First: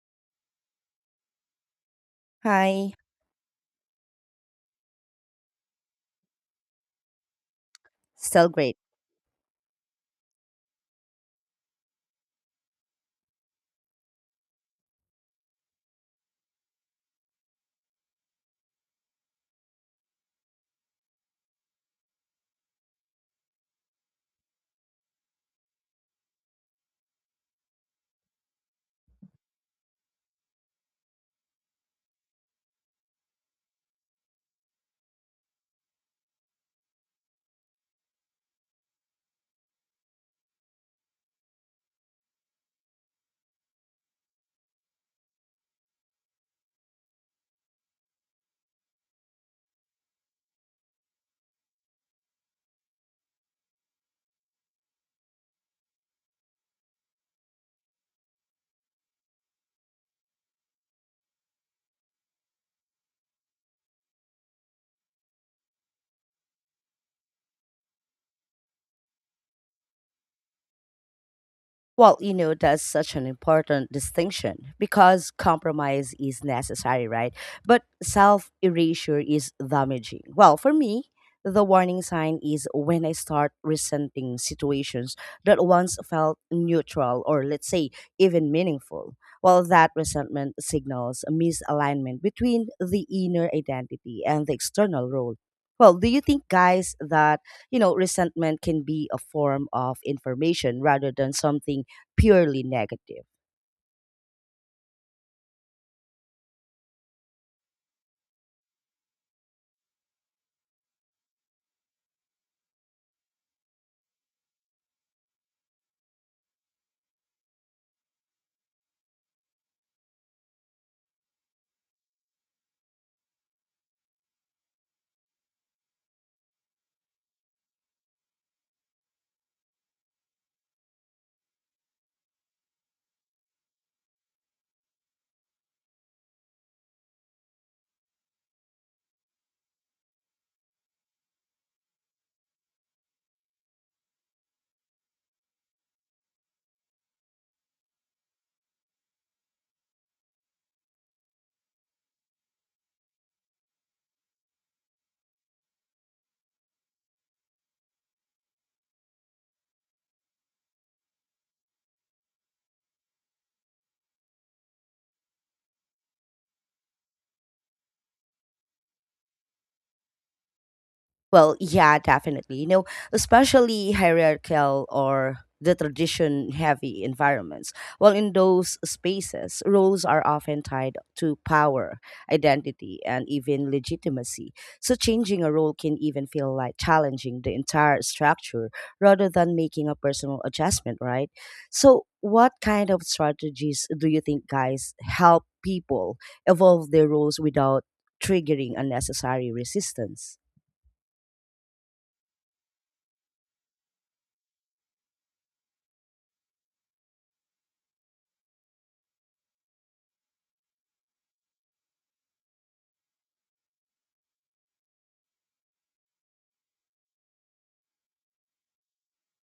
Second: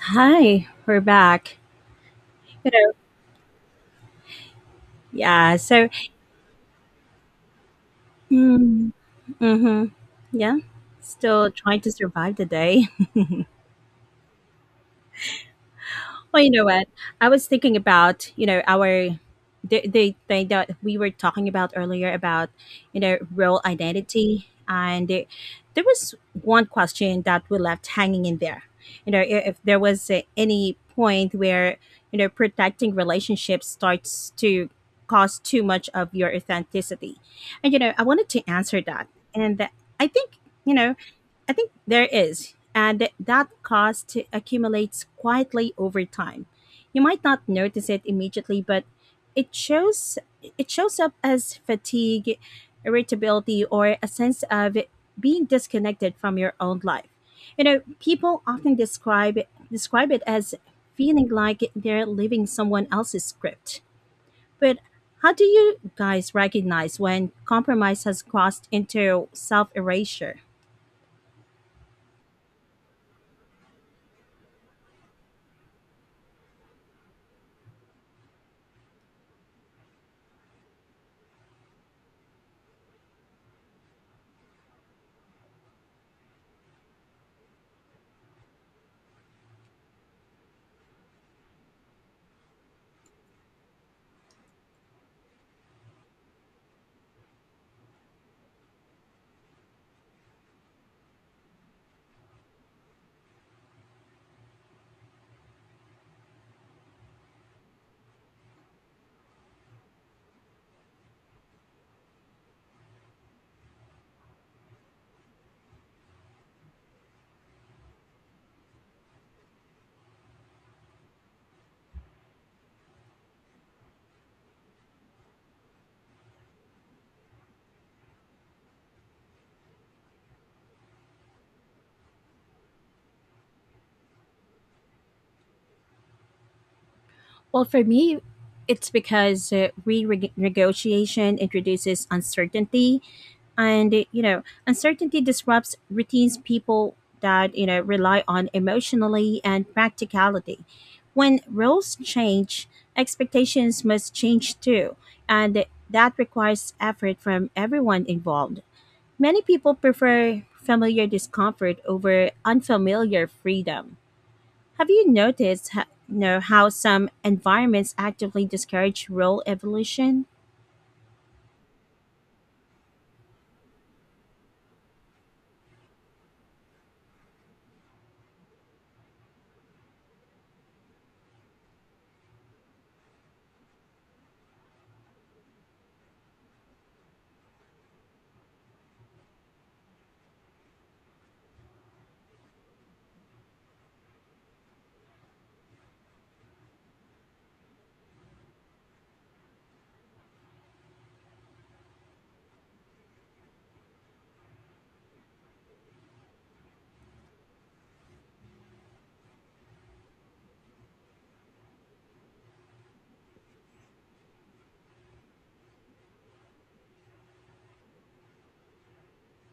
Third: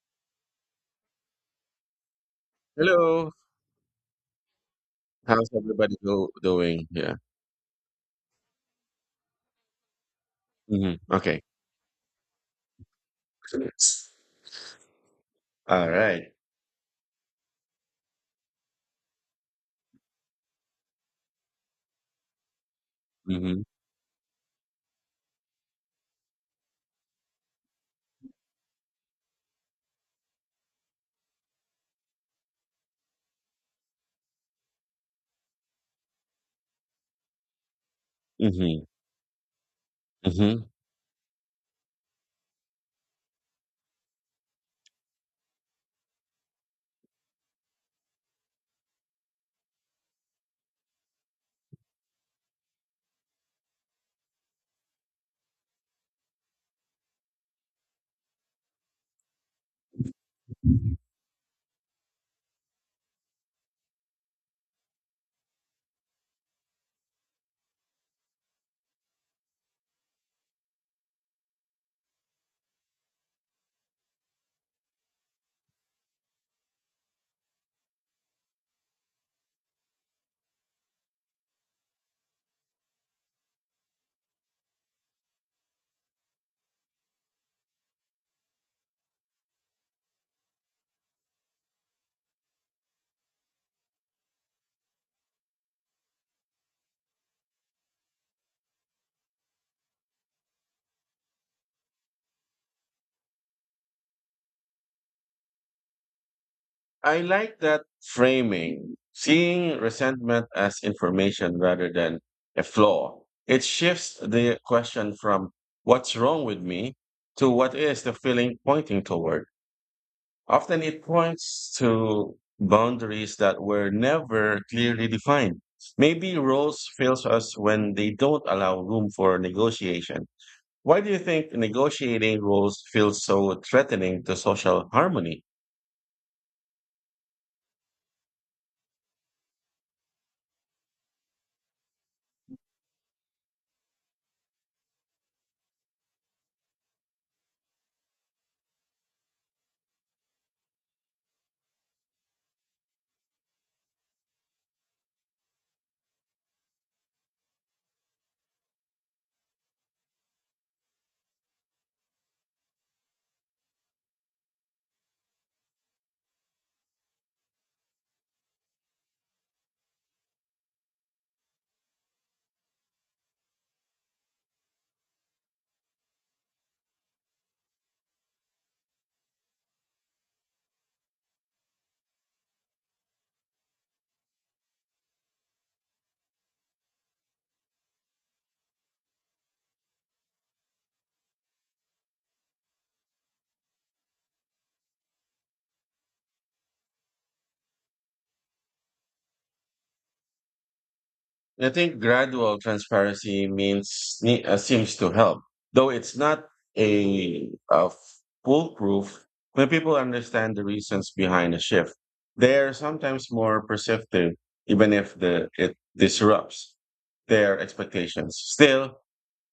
Hi, we're back. You know, Hi. Hello. How's yeah. Everybody go doing? Yeah. Still great. mm, hmm yeah, Hmm. Okay. still trying to survive the day. All right. Well, you know what? I was thinking about, the thing that we were talking about earlier about, role Mm-hmm. identity. And there was one question that we left hanging in there. You know, i- if there was any point where, protecting relationships starts to cause too much of your authenticity. And, you know, I wanted to answer Mm-hmm. that. And I think, Mm-hmm. you know, I think there is, and that cost accumulates quietly over time. You might not notice it immediately, but it shows it shows up as fatigue, irritability, or a sense of being disconnected from your own life. You know, people often describe it as feeling like they're living someone else's script. But how do you guys recognize when compromise has crossed into self erasure? Well, that's such an important distinction because compromise is necessary, right? But self erasure is damaging. Well, for me, the warning sign is when I start resenting situations that once felt neutral or, let's say, even meaningful. Well, that resentment signals a misalignment between the inner identity and the external role. Well, do you think, guys, that you know resentment can be a form of information rather than something purely negative. I like that framing. Seeing resentment as information rather than a flaw. It shifts the question from what's wrong with me to what is the feeling pointing toward. Often it points to boundaries that were never clearly defined. Maybe rules fails us when they don't allow room for negotiation. Why do you think negotiating rules feels so threatening to social harmony? Well, for me, it's because renegotiation introduces uncertainty, and you know, uncertainty disrupts routines people that you know rely on emotionally and practicality. When roles change, expectations must change too, and that requires effort from everyone involved. Many people prefer familiar discomfort over unfamiliar freedom. Have you noticed ho- You know, how some environments actively discourage role evolution? Well, yeah, definitely. You know, especially hierarchical or the tradition heavy environments. Well, in those spaces, roles are often tied to power, identity, and even legitimacy. So, changing a role can even feel like challenging the entire structure rather than making a personal adjustment, right? So, what kind of strategies do you think guys help people evolve their roles without triggering unnecessary resistance? I think gradual transparency seems to help, though it's not a foolproof. When people understand the reasons behind a shift, they are sometimes more perceptive, even if the it disrupts their expectations. Still,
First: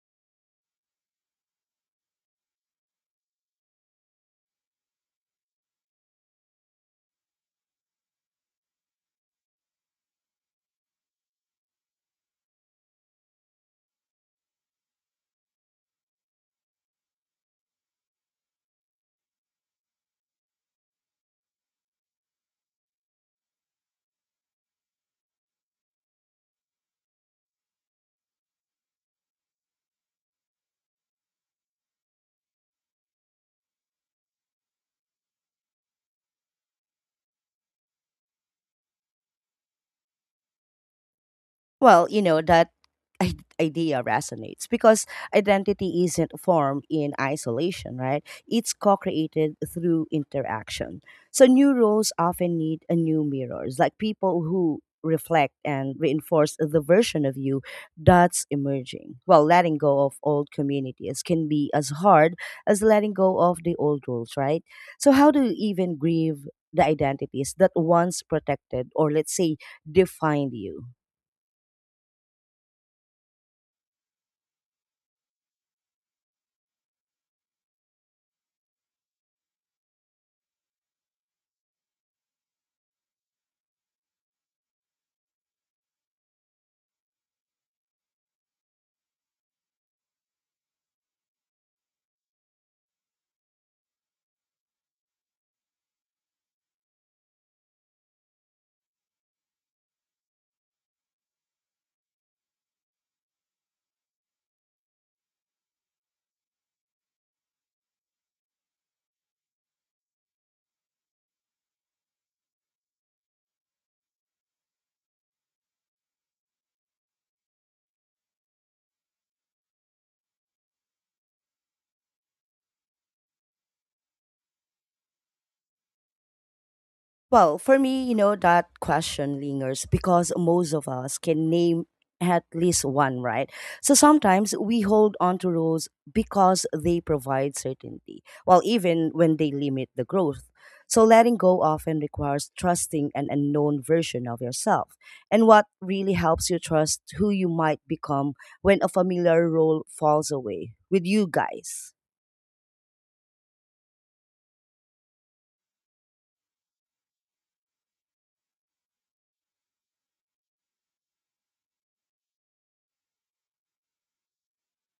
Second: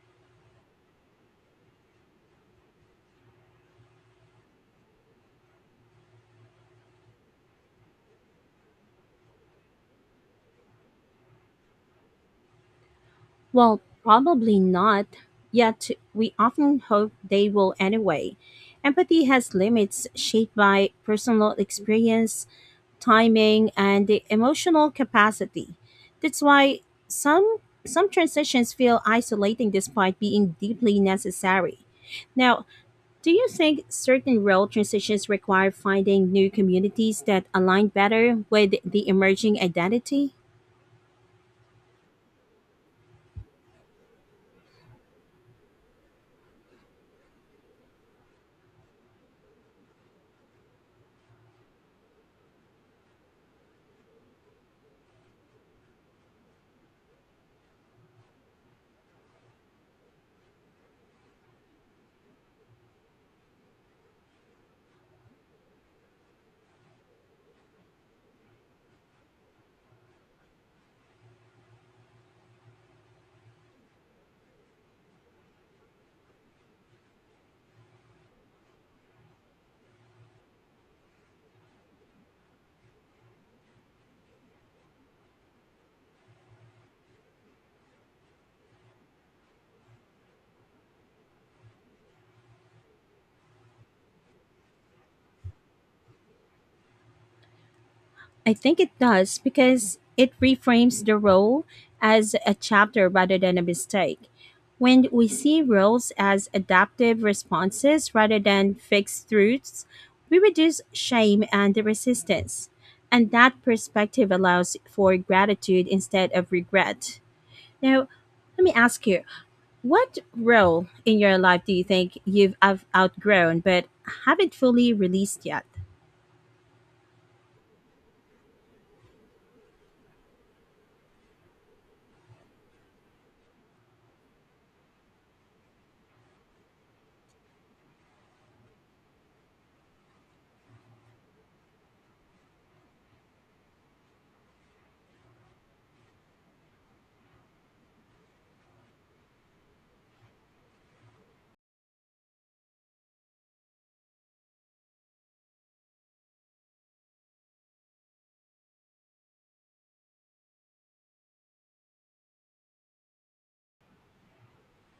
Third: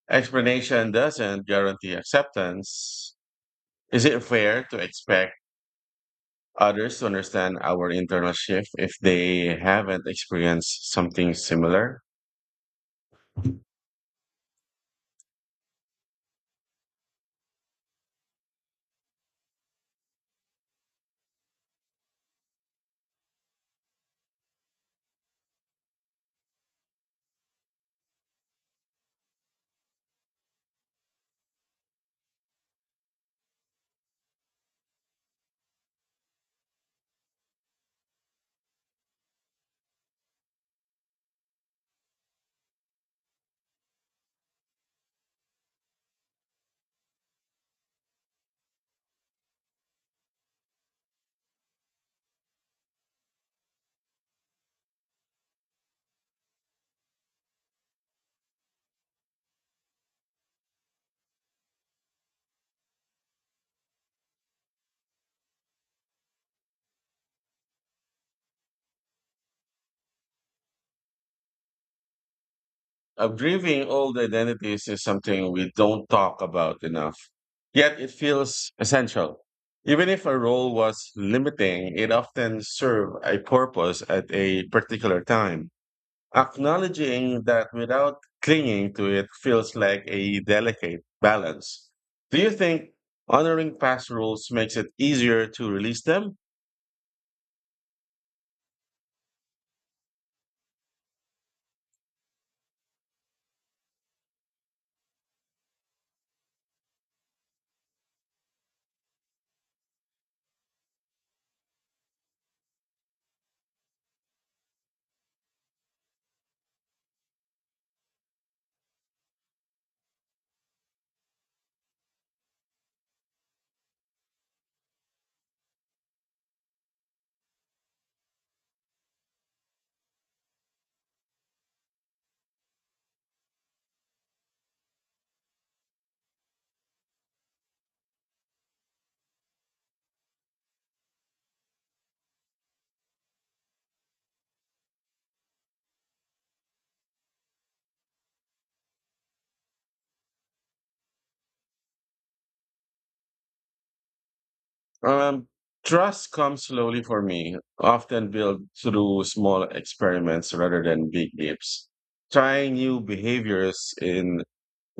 explanation doesn't guarantee acceptance. Is it fair to expect others to understand our internal shift if they haven't experienced something similar? Well, probably not, yet we often hope they will anyway. Empathy has limits shaped by personal experience, timing, and the emotional capacity. That's why some some transitions feel isolating despite being deeply necessary. Now, do you think certain role transitions require finding new communities that align better with the emerging identity? Well, that i- idea resonates because identity isn't formed in isolation, right? It's co created through interaction. So, new roles often need a new mirrors, like people who reflect and reinforce the version of you that's emerging. Well, letting go of old communities can be as hard as letting go of the old rules, right? So, how do you even grieve the identities that once protected or, let's say, defined you? Grieving old identities is something we don't talk about enough, yet it feels essential. Even if a role was limiting, it often served a purpose at a particular time. Acknowledging that without clinging to it feels like a delicate balance. Do you think honoring past roles makes it easier to release them? I think it does because it reframes the role as a chapter rather than a mistake. When we see roles as adaptive responses rather than fixed truths, we reduce shame and resistance. And that perspective allows for gratitude instead of regret. Now, let me ask you: what role in your life do you think you've outgrown but haven't fully released yet? Well, for me, that question lingers because most of us can name at least one, right? So sometimes we hold on to roles because they provide certainty, well, even when they limit the growth. So letting go often requires trusting an unknown version of yourself. And what really helps you trust who you might become when a familiar role falls away with you guys? Um, Trust comes slowly for me, often built through small experiments rather than big leaps. Trying new behaviors in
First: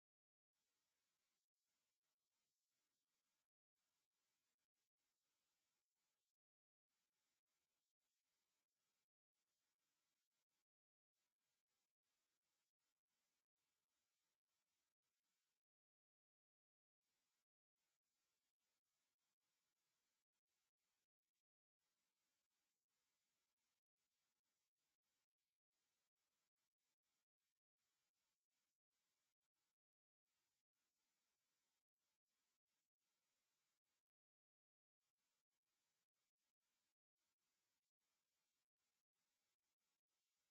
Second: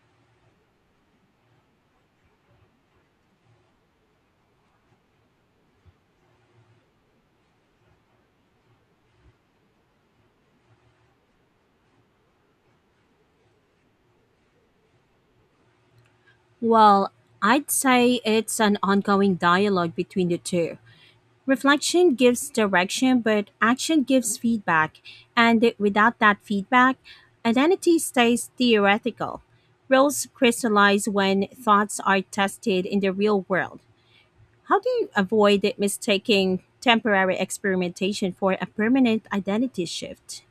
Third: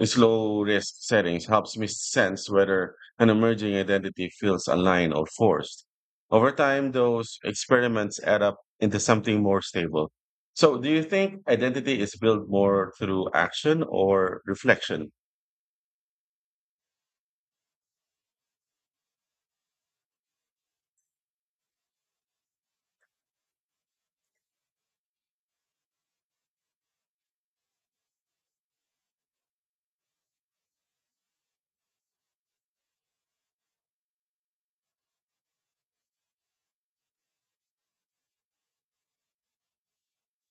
slow risk settings helps me sense whether an emerging identity feels aligned or forced. Over time, those experiments add up into something more stable. So, do you think identity is built more through action or reflection? Well, I'd say it's an ongoing dialogue between the two. Reflection gives direction, but action gives feedback. And without that feedback, identity stays theoretical. Roles crystallize when thoughts are tested in the real world. How do you avoid it mistaking temporary experimentation for a permanent identity shift?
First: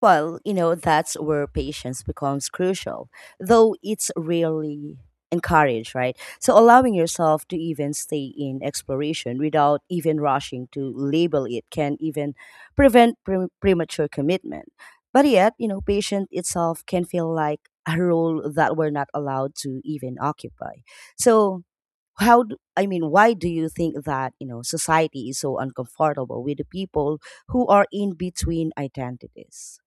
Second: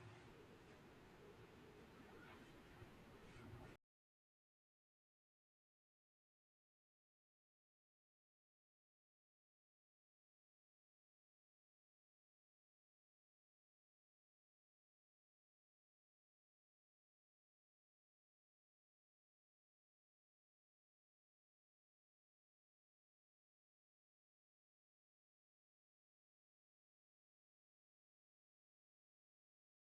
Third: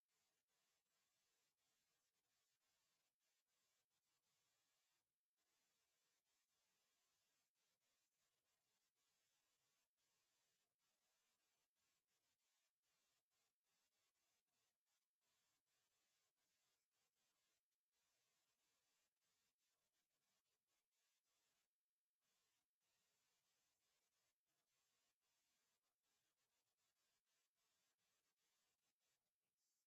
Well, that's where patience becomes crucial, though it's rarely encouraged, right? So allowing yourself to even stay in exploration without even rushing to label it can even prevent premature commitment. But yet, patience itself can feel like a role that we're not allowed to even occupy. So, I mean, why do you think that, society is so uncomfortable with the people who are in between identities?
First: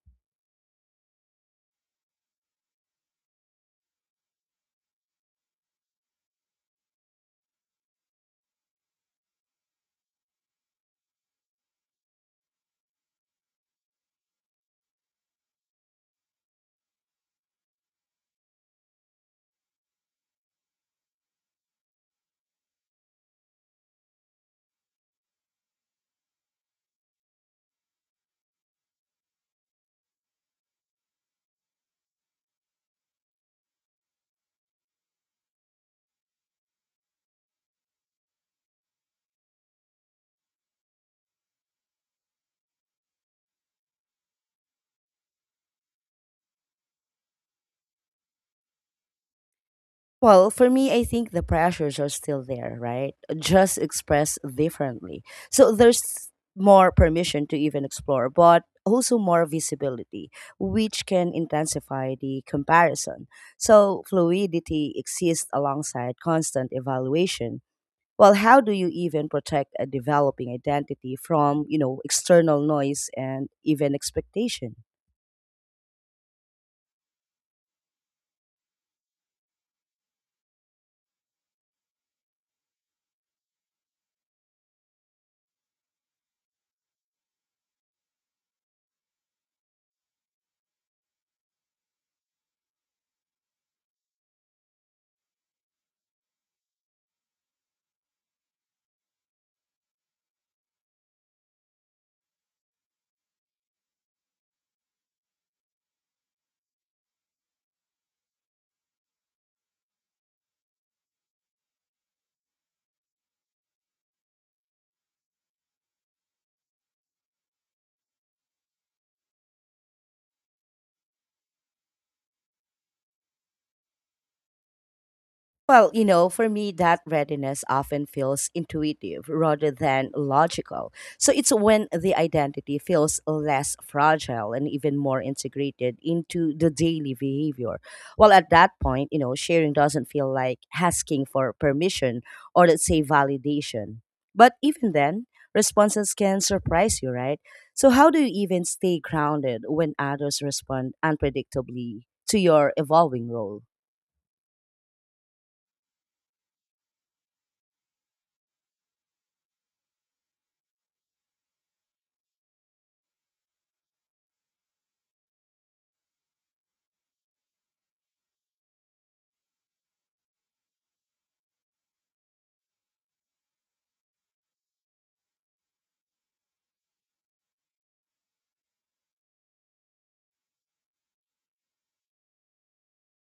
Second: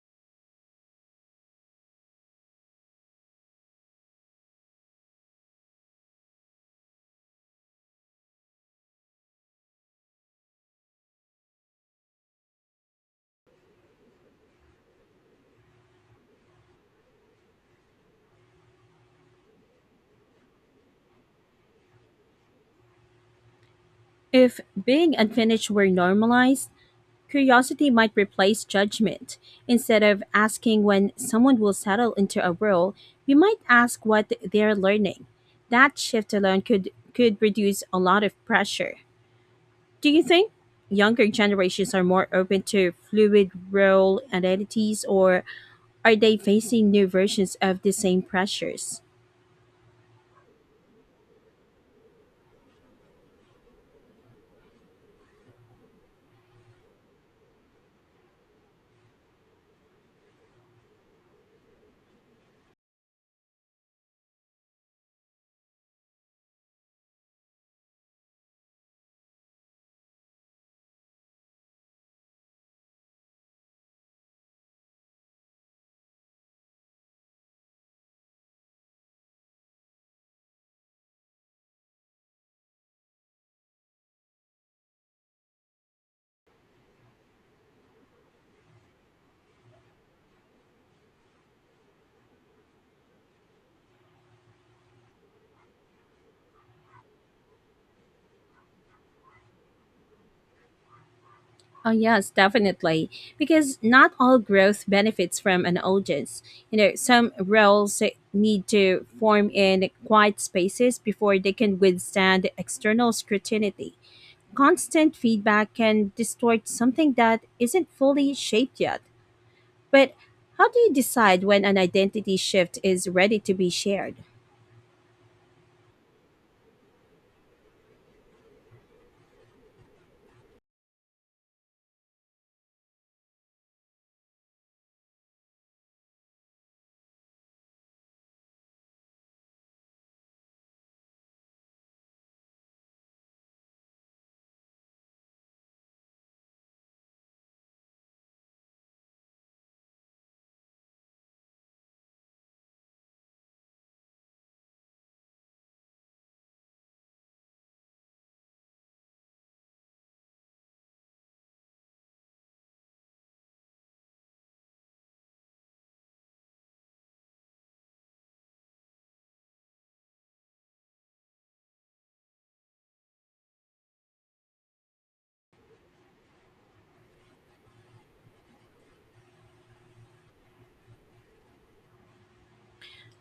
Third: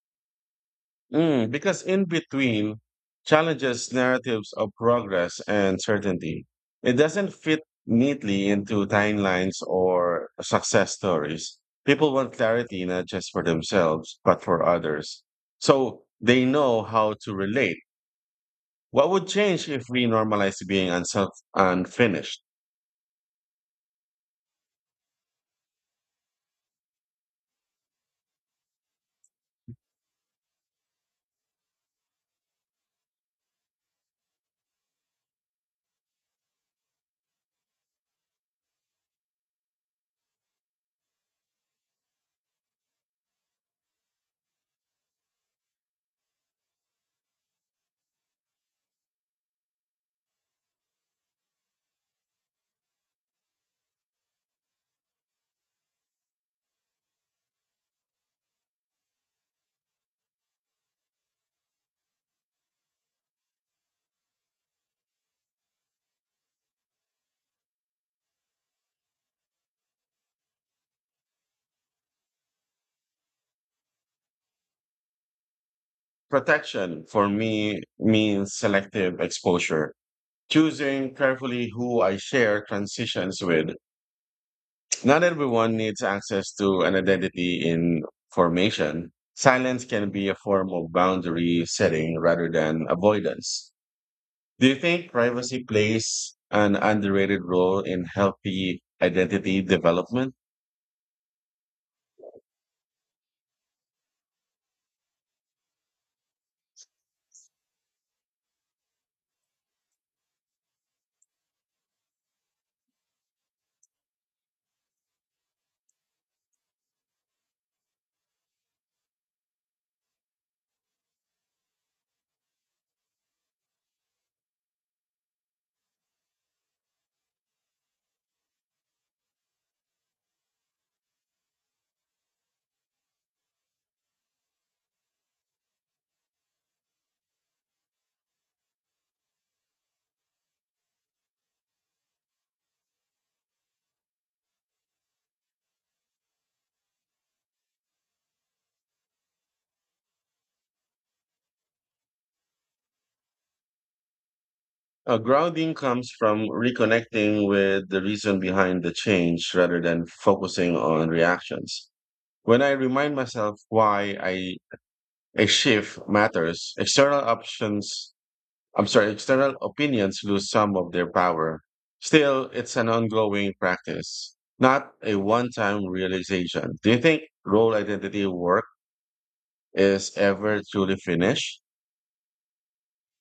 Mm, because in between challenges narratives of progress and certainty. It doesn't fit neatly into timelines or success stories. People want clarity not just for themselves, but for others. So they know how to relate. What would change if we normalize being unself unfinished? If being unfinished were normalized, curiosity might replace judgment. Instead of asking when someone will settle into a role, we might ask what they're learning. That shift alone could reduce a lot of pressure. Do you think younger generations are more open to fluid role identities, or are they facing new versions of the same pressures? Well, for me, I think the pressures are still there, right? Just expressed differently. So there's more permission to even explore, but also more visibility, which can intensify the comparison. So fluidity exists alongside constant evaluation. Well, how do you even protect a developing identity from, external noise and even expectation? Protection for me means selective exposure. Choosing carefully who I share transitions with. Not everyone needs access to an identity in formation. Silence can be a form of boundary setting rather than avoidance. Do you think privacy plays an underrated role in healthy identity development? Oh, yes, definitely. Because not all growth benefits from an audience. You know, some roles need to form in quiet spaces before they can withstand external scrutiny. Constant feedback can distort something that isn't fully shaped yet. But how do you decide when an identity shift is ready to be shared? Well, for me, that readiness often feels intuitive rather than logical. So it's when the identity feels less fragile and even more integrated into the daily behavior. Well, at that point, sharing doesn't feel like asking for permission or let's say validation. But even then, responses can surprise you, right? So, how do you even stay grounded when others respond unpredictably to your evolving role? Grounding comes from reconnecting with the reason behind the change rather than focusing on reactions. When I remind myself why I a shift matters, external options, I'm sorry, external opinions lose some of their power. Still, it's an ongoing practice, not a one time realization. Do you think role identity work is ever truly finished?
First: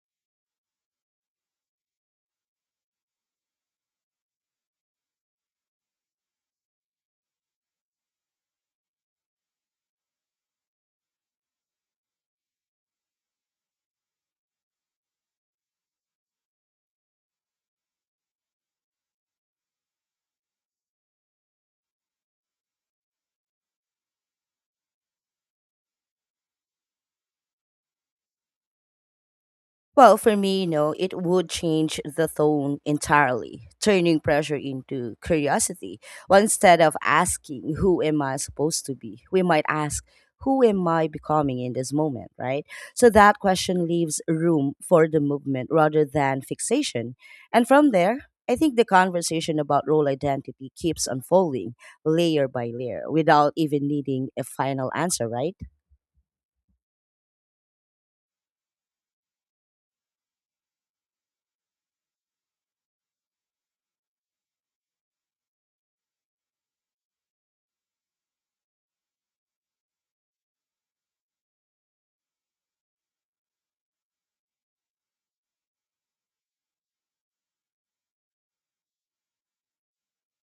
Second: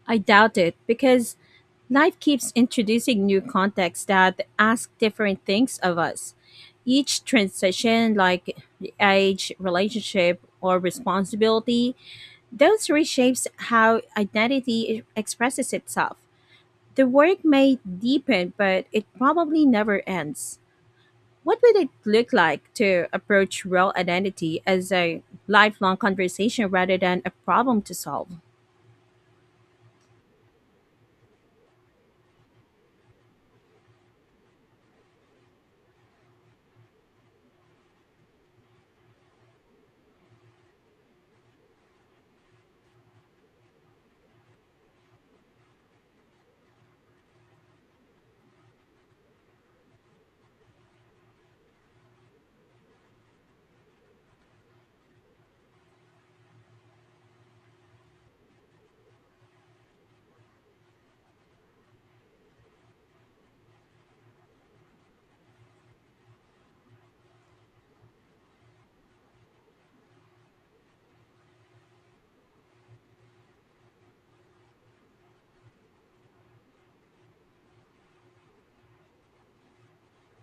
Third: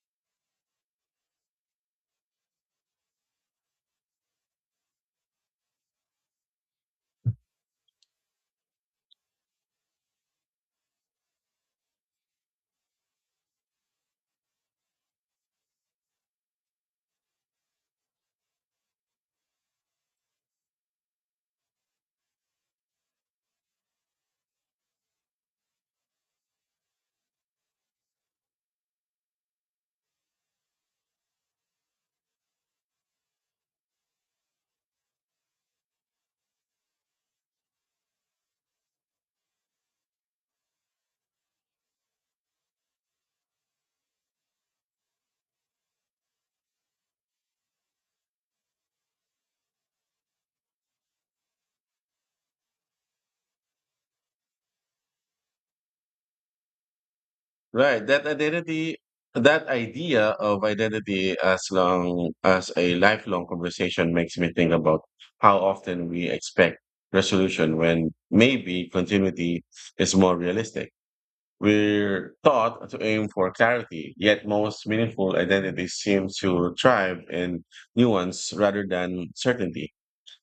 I doubt it, because life keeps introducing new contexts that ask different things of us. Each transition, like age, relationship, or responsibility, those reshapes how identity expresses itself. The work may deepen, but it probably never ends. What would it look like to approach real identity as a lifelong conversation rather than a problem to solve? Well, for me, it would change the tone entirely, turning pressure into curiosity. Well, instead of asking, who am I supposed to be? We might ask, who am I becoming in this moment, right? So that question leaves room for the movement rather than fixation. And from there, I think the conversation about role identity keeps unfolding layer by layer without even needing a final answer, right? Right, that identity, that idea of identity as long as a lifelong conversation makes me think about how often we expect resolution when maybe continuity is more realistic. We're taught to aim for clarity, yet most meaningful identities seem to thrive in nuance rather than certainty.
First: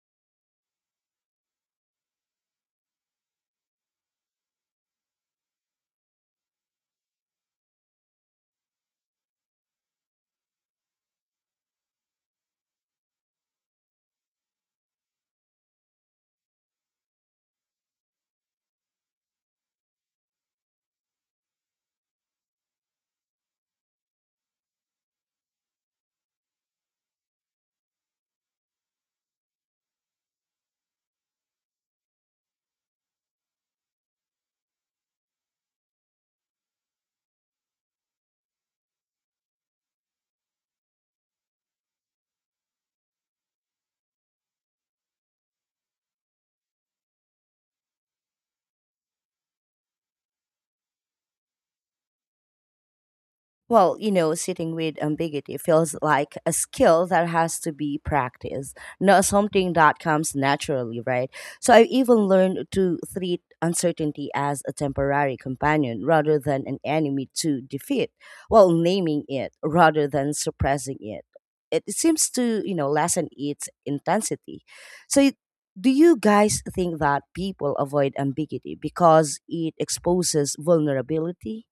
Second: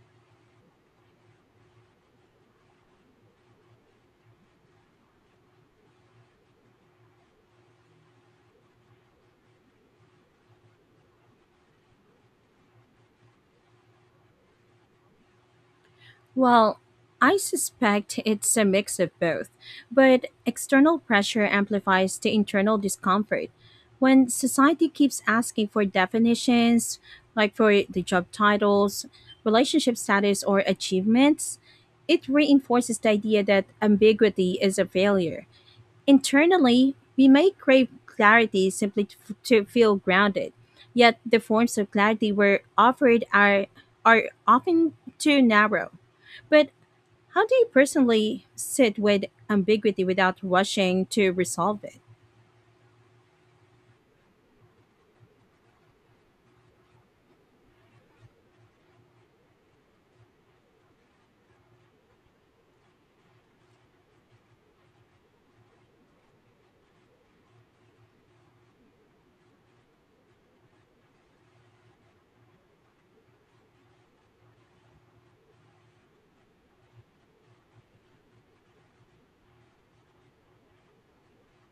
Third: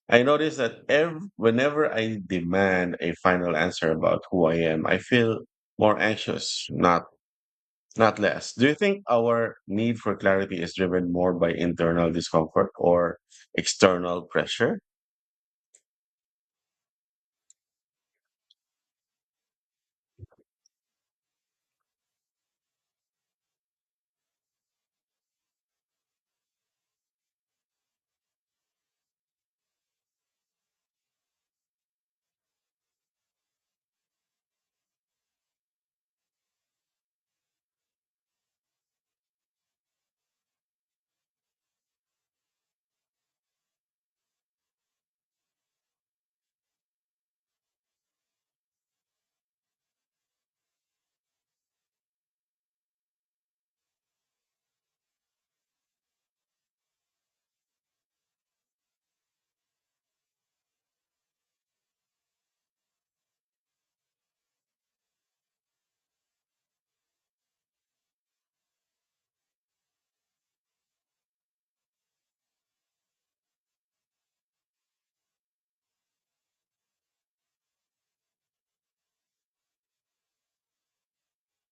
I notice that ev- Whenever I demand a final answer about who I am, I feel more anxious, not less. Do you think our need for clarity is driven more by internal discomfort or external pressure? Well, I suspect it's a mix of both, but external pressure amplifies the internal discomfort. When society keeps asking for definitions, like for the job titles, relationship status, or achievements, it reinforces the idea that ambiguity is a failure. Internally, we may crave clarity simply to feel grounded, yet the forms of clarity we're offered are often too narrow. But how do you personally sit with ambiguity without rushing to resolve it? Well, sitting with ambiguity feels like a skill that has to be practiced, not something that comes naturally, right? So I've even learned to treat uncertainty as a temporary companion rather than an enemy to defeat, while naming it rather than suppressing it. It seems to, lessen its intensity. So do you guys think that people avoid ambiguity because it exposes vulnerability?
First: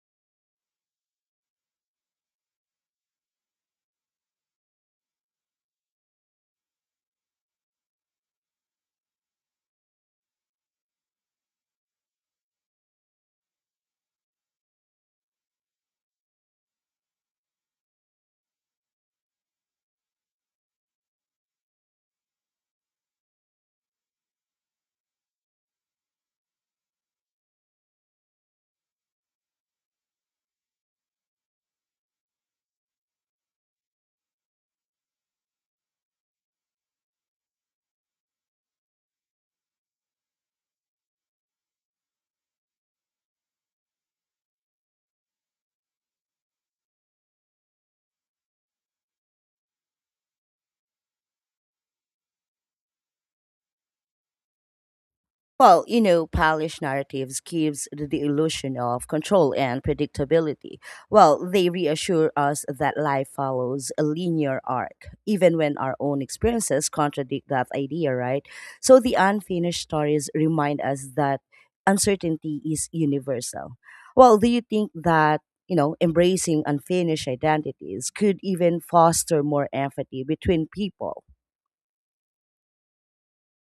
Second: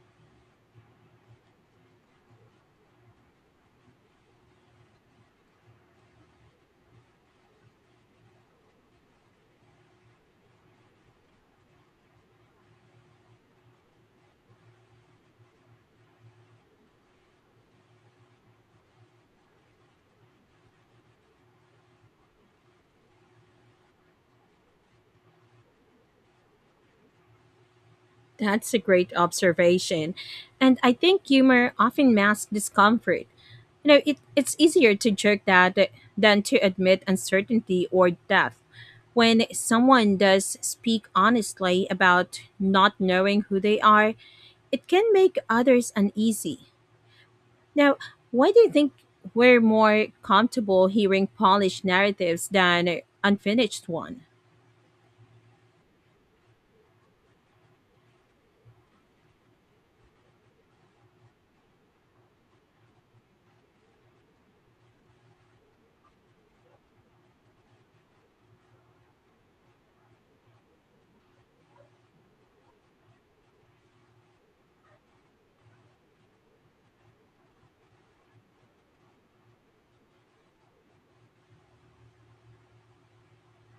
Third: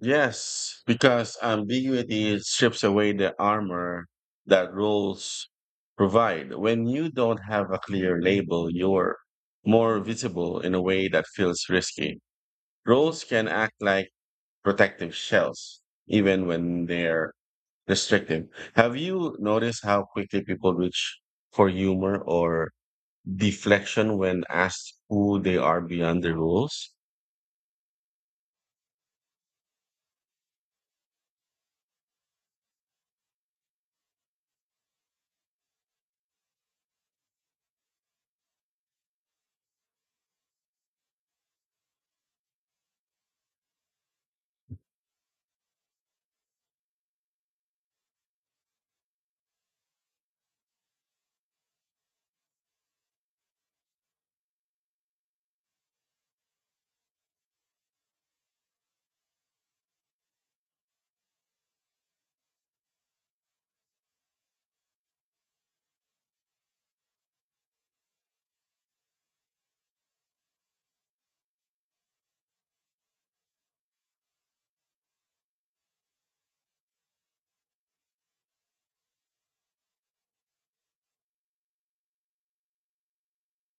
Yes, because ambiguity strips away the armor that rules provide. When you don't have a clear label, you're more visible in a way that feels risky. Rules can act like protective shells, even when they're restrictive. Have you noticed how quickly people reach for humor or deflection when asked who they are beyond the rules? That's a great observation. And I think humor often masks discomfort. It's easier to joke that than to admit uncertainty or death. When someone does speak honestly about not knowing who they are, it can make others uneasy. Now, why do you think we're more comfortable hearing polished narratives than unfinished one? Well, polished narratives gives the illusion of control and predictability. Well, they reassure us that life follows a linear arc, even when our own experiences contradict that idea, right? So the unfinished stories remind us that uncertainty is universal. Well, do you think that, embracing unfinished identities could even foster more empathy between people?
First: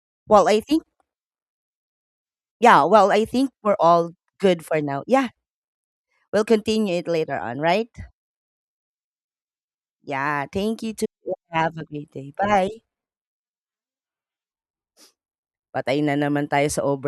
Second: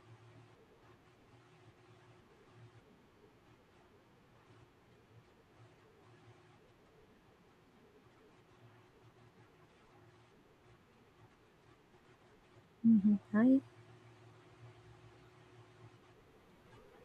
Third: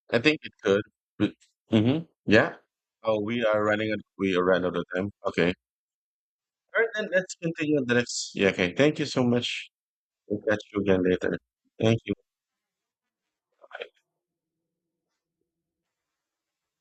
I think Well, it I think could. Mm, mhm, yeah. yeah, well, Oh, I we think are we're running out all we are Good running out for of now. time. Yeah, Okay. we'll All right, continue it then let's later on, continue right? the next. Yeah, okay. Thank you so much. We'll Yeah, catch you thank you again too. later. Have a Thank great you. day. Bye. Mhm. Hi. Bye. Patay na naman tayo sa over.